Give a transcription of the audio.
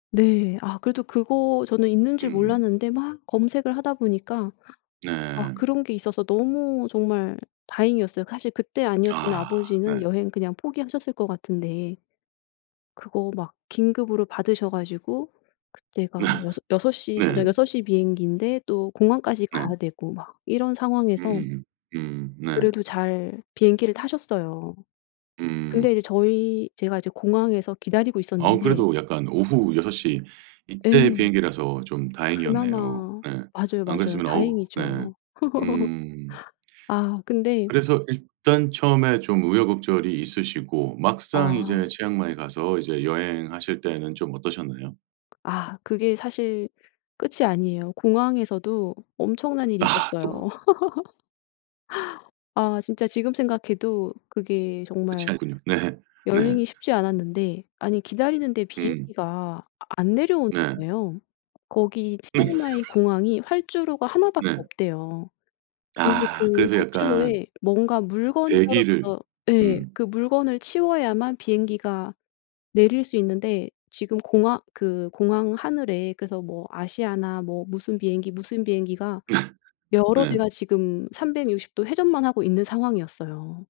네, 아 그래도 그거 저는 있는 줄 음. 몰랐는데 막 검색을 하다 보니까 아 네. 그런 게 있어서 너무 정말 다행이었어요. 사실 그때 아니었으면 아 아버지는 네. 여행 그냥 포기하셨을 거 같은데. 그거 막 긴급으로 받으셔가지고 그때가 여섯시 저녁 네. 여섯 시 비행기인데 또 공항까지 네. 가야되고 막 이런 상황에서 음음음. 음음. 네. 그래도 잘 비행기를 타셨어요. 근데 음. 이제 저희 제가 이제 공항에서 기다리고 어우 있었는데 그래도 약간 오후 6:00. 이 때 예. 비행기라서 좀 다행이었네요. 그나마 네. 맞아요, 안 맞아요. 그랬으면 어우, 네. 다행이죠. 음. 아 근데 그래서 일단 처음에 좀 우여곡절이 있으시고 막상 이제 아. 치앙마이 가서 이제 여행하실 때는 좀 어떠셨나요? 아 그게 사실 끝이 아니에요. 공항에서도 엄청난 일이 아. 있었어요. 또. 아 진짜 지금 생각해도 그게 그렇지 정말 않군요. 네. 네. 여행이 쉽지 않았는데 아니 기다리는데 음. 비행기가 안 내려오는 네. 거예요. 거기 치앙마이 공항이 활주로가 하나밖에 네. 없대요. 근데 아, 그 그래서 약간 활주로에 뭔가 물건이 대기를 떨어져서 예. 음. 그 물건을 치워야만 비행기가 내릴 수 있는데 지금 공항 그 공항 하늘에 그래서 뭐 아시아나 뭐 무슨 비행기 무슨 비행기가 여러 대가 네. 지금 360도 회전만 하고 있는 상황이었어요.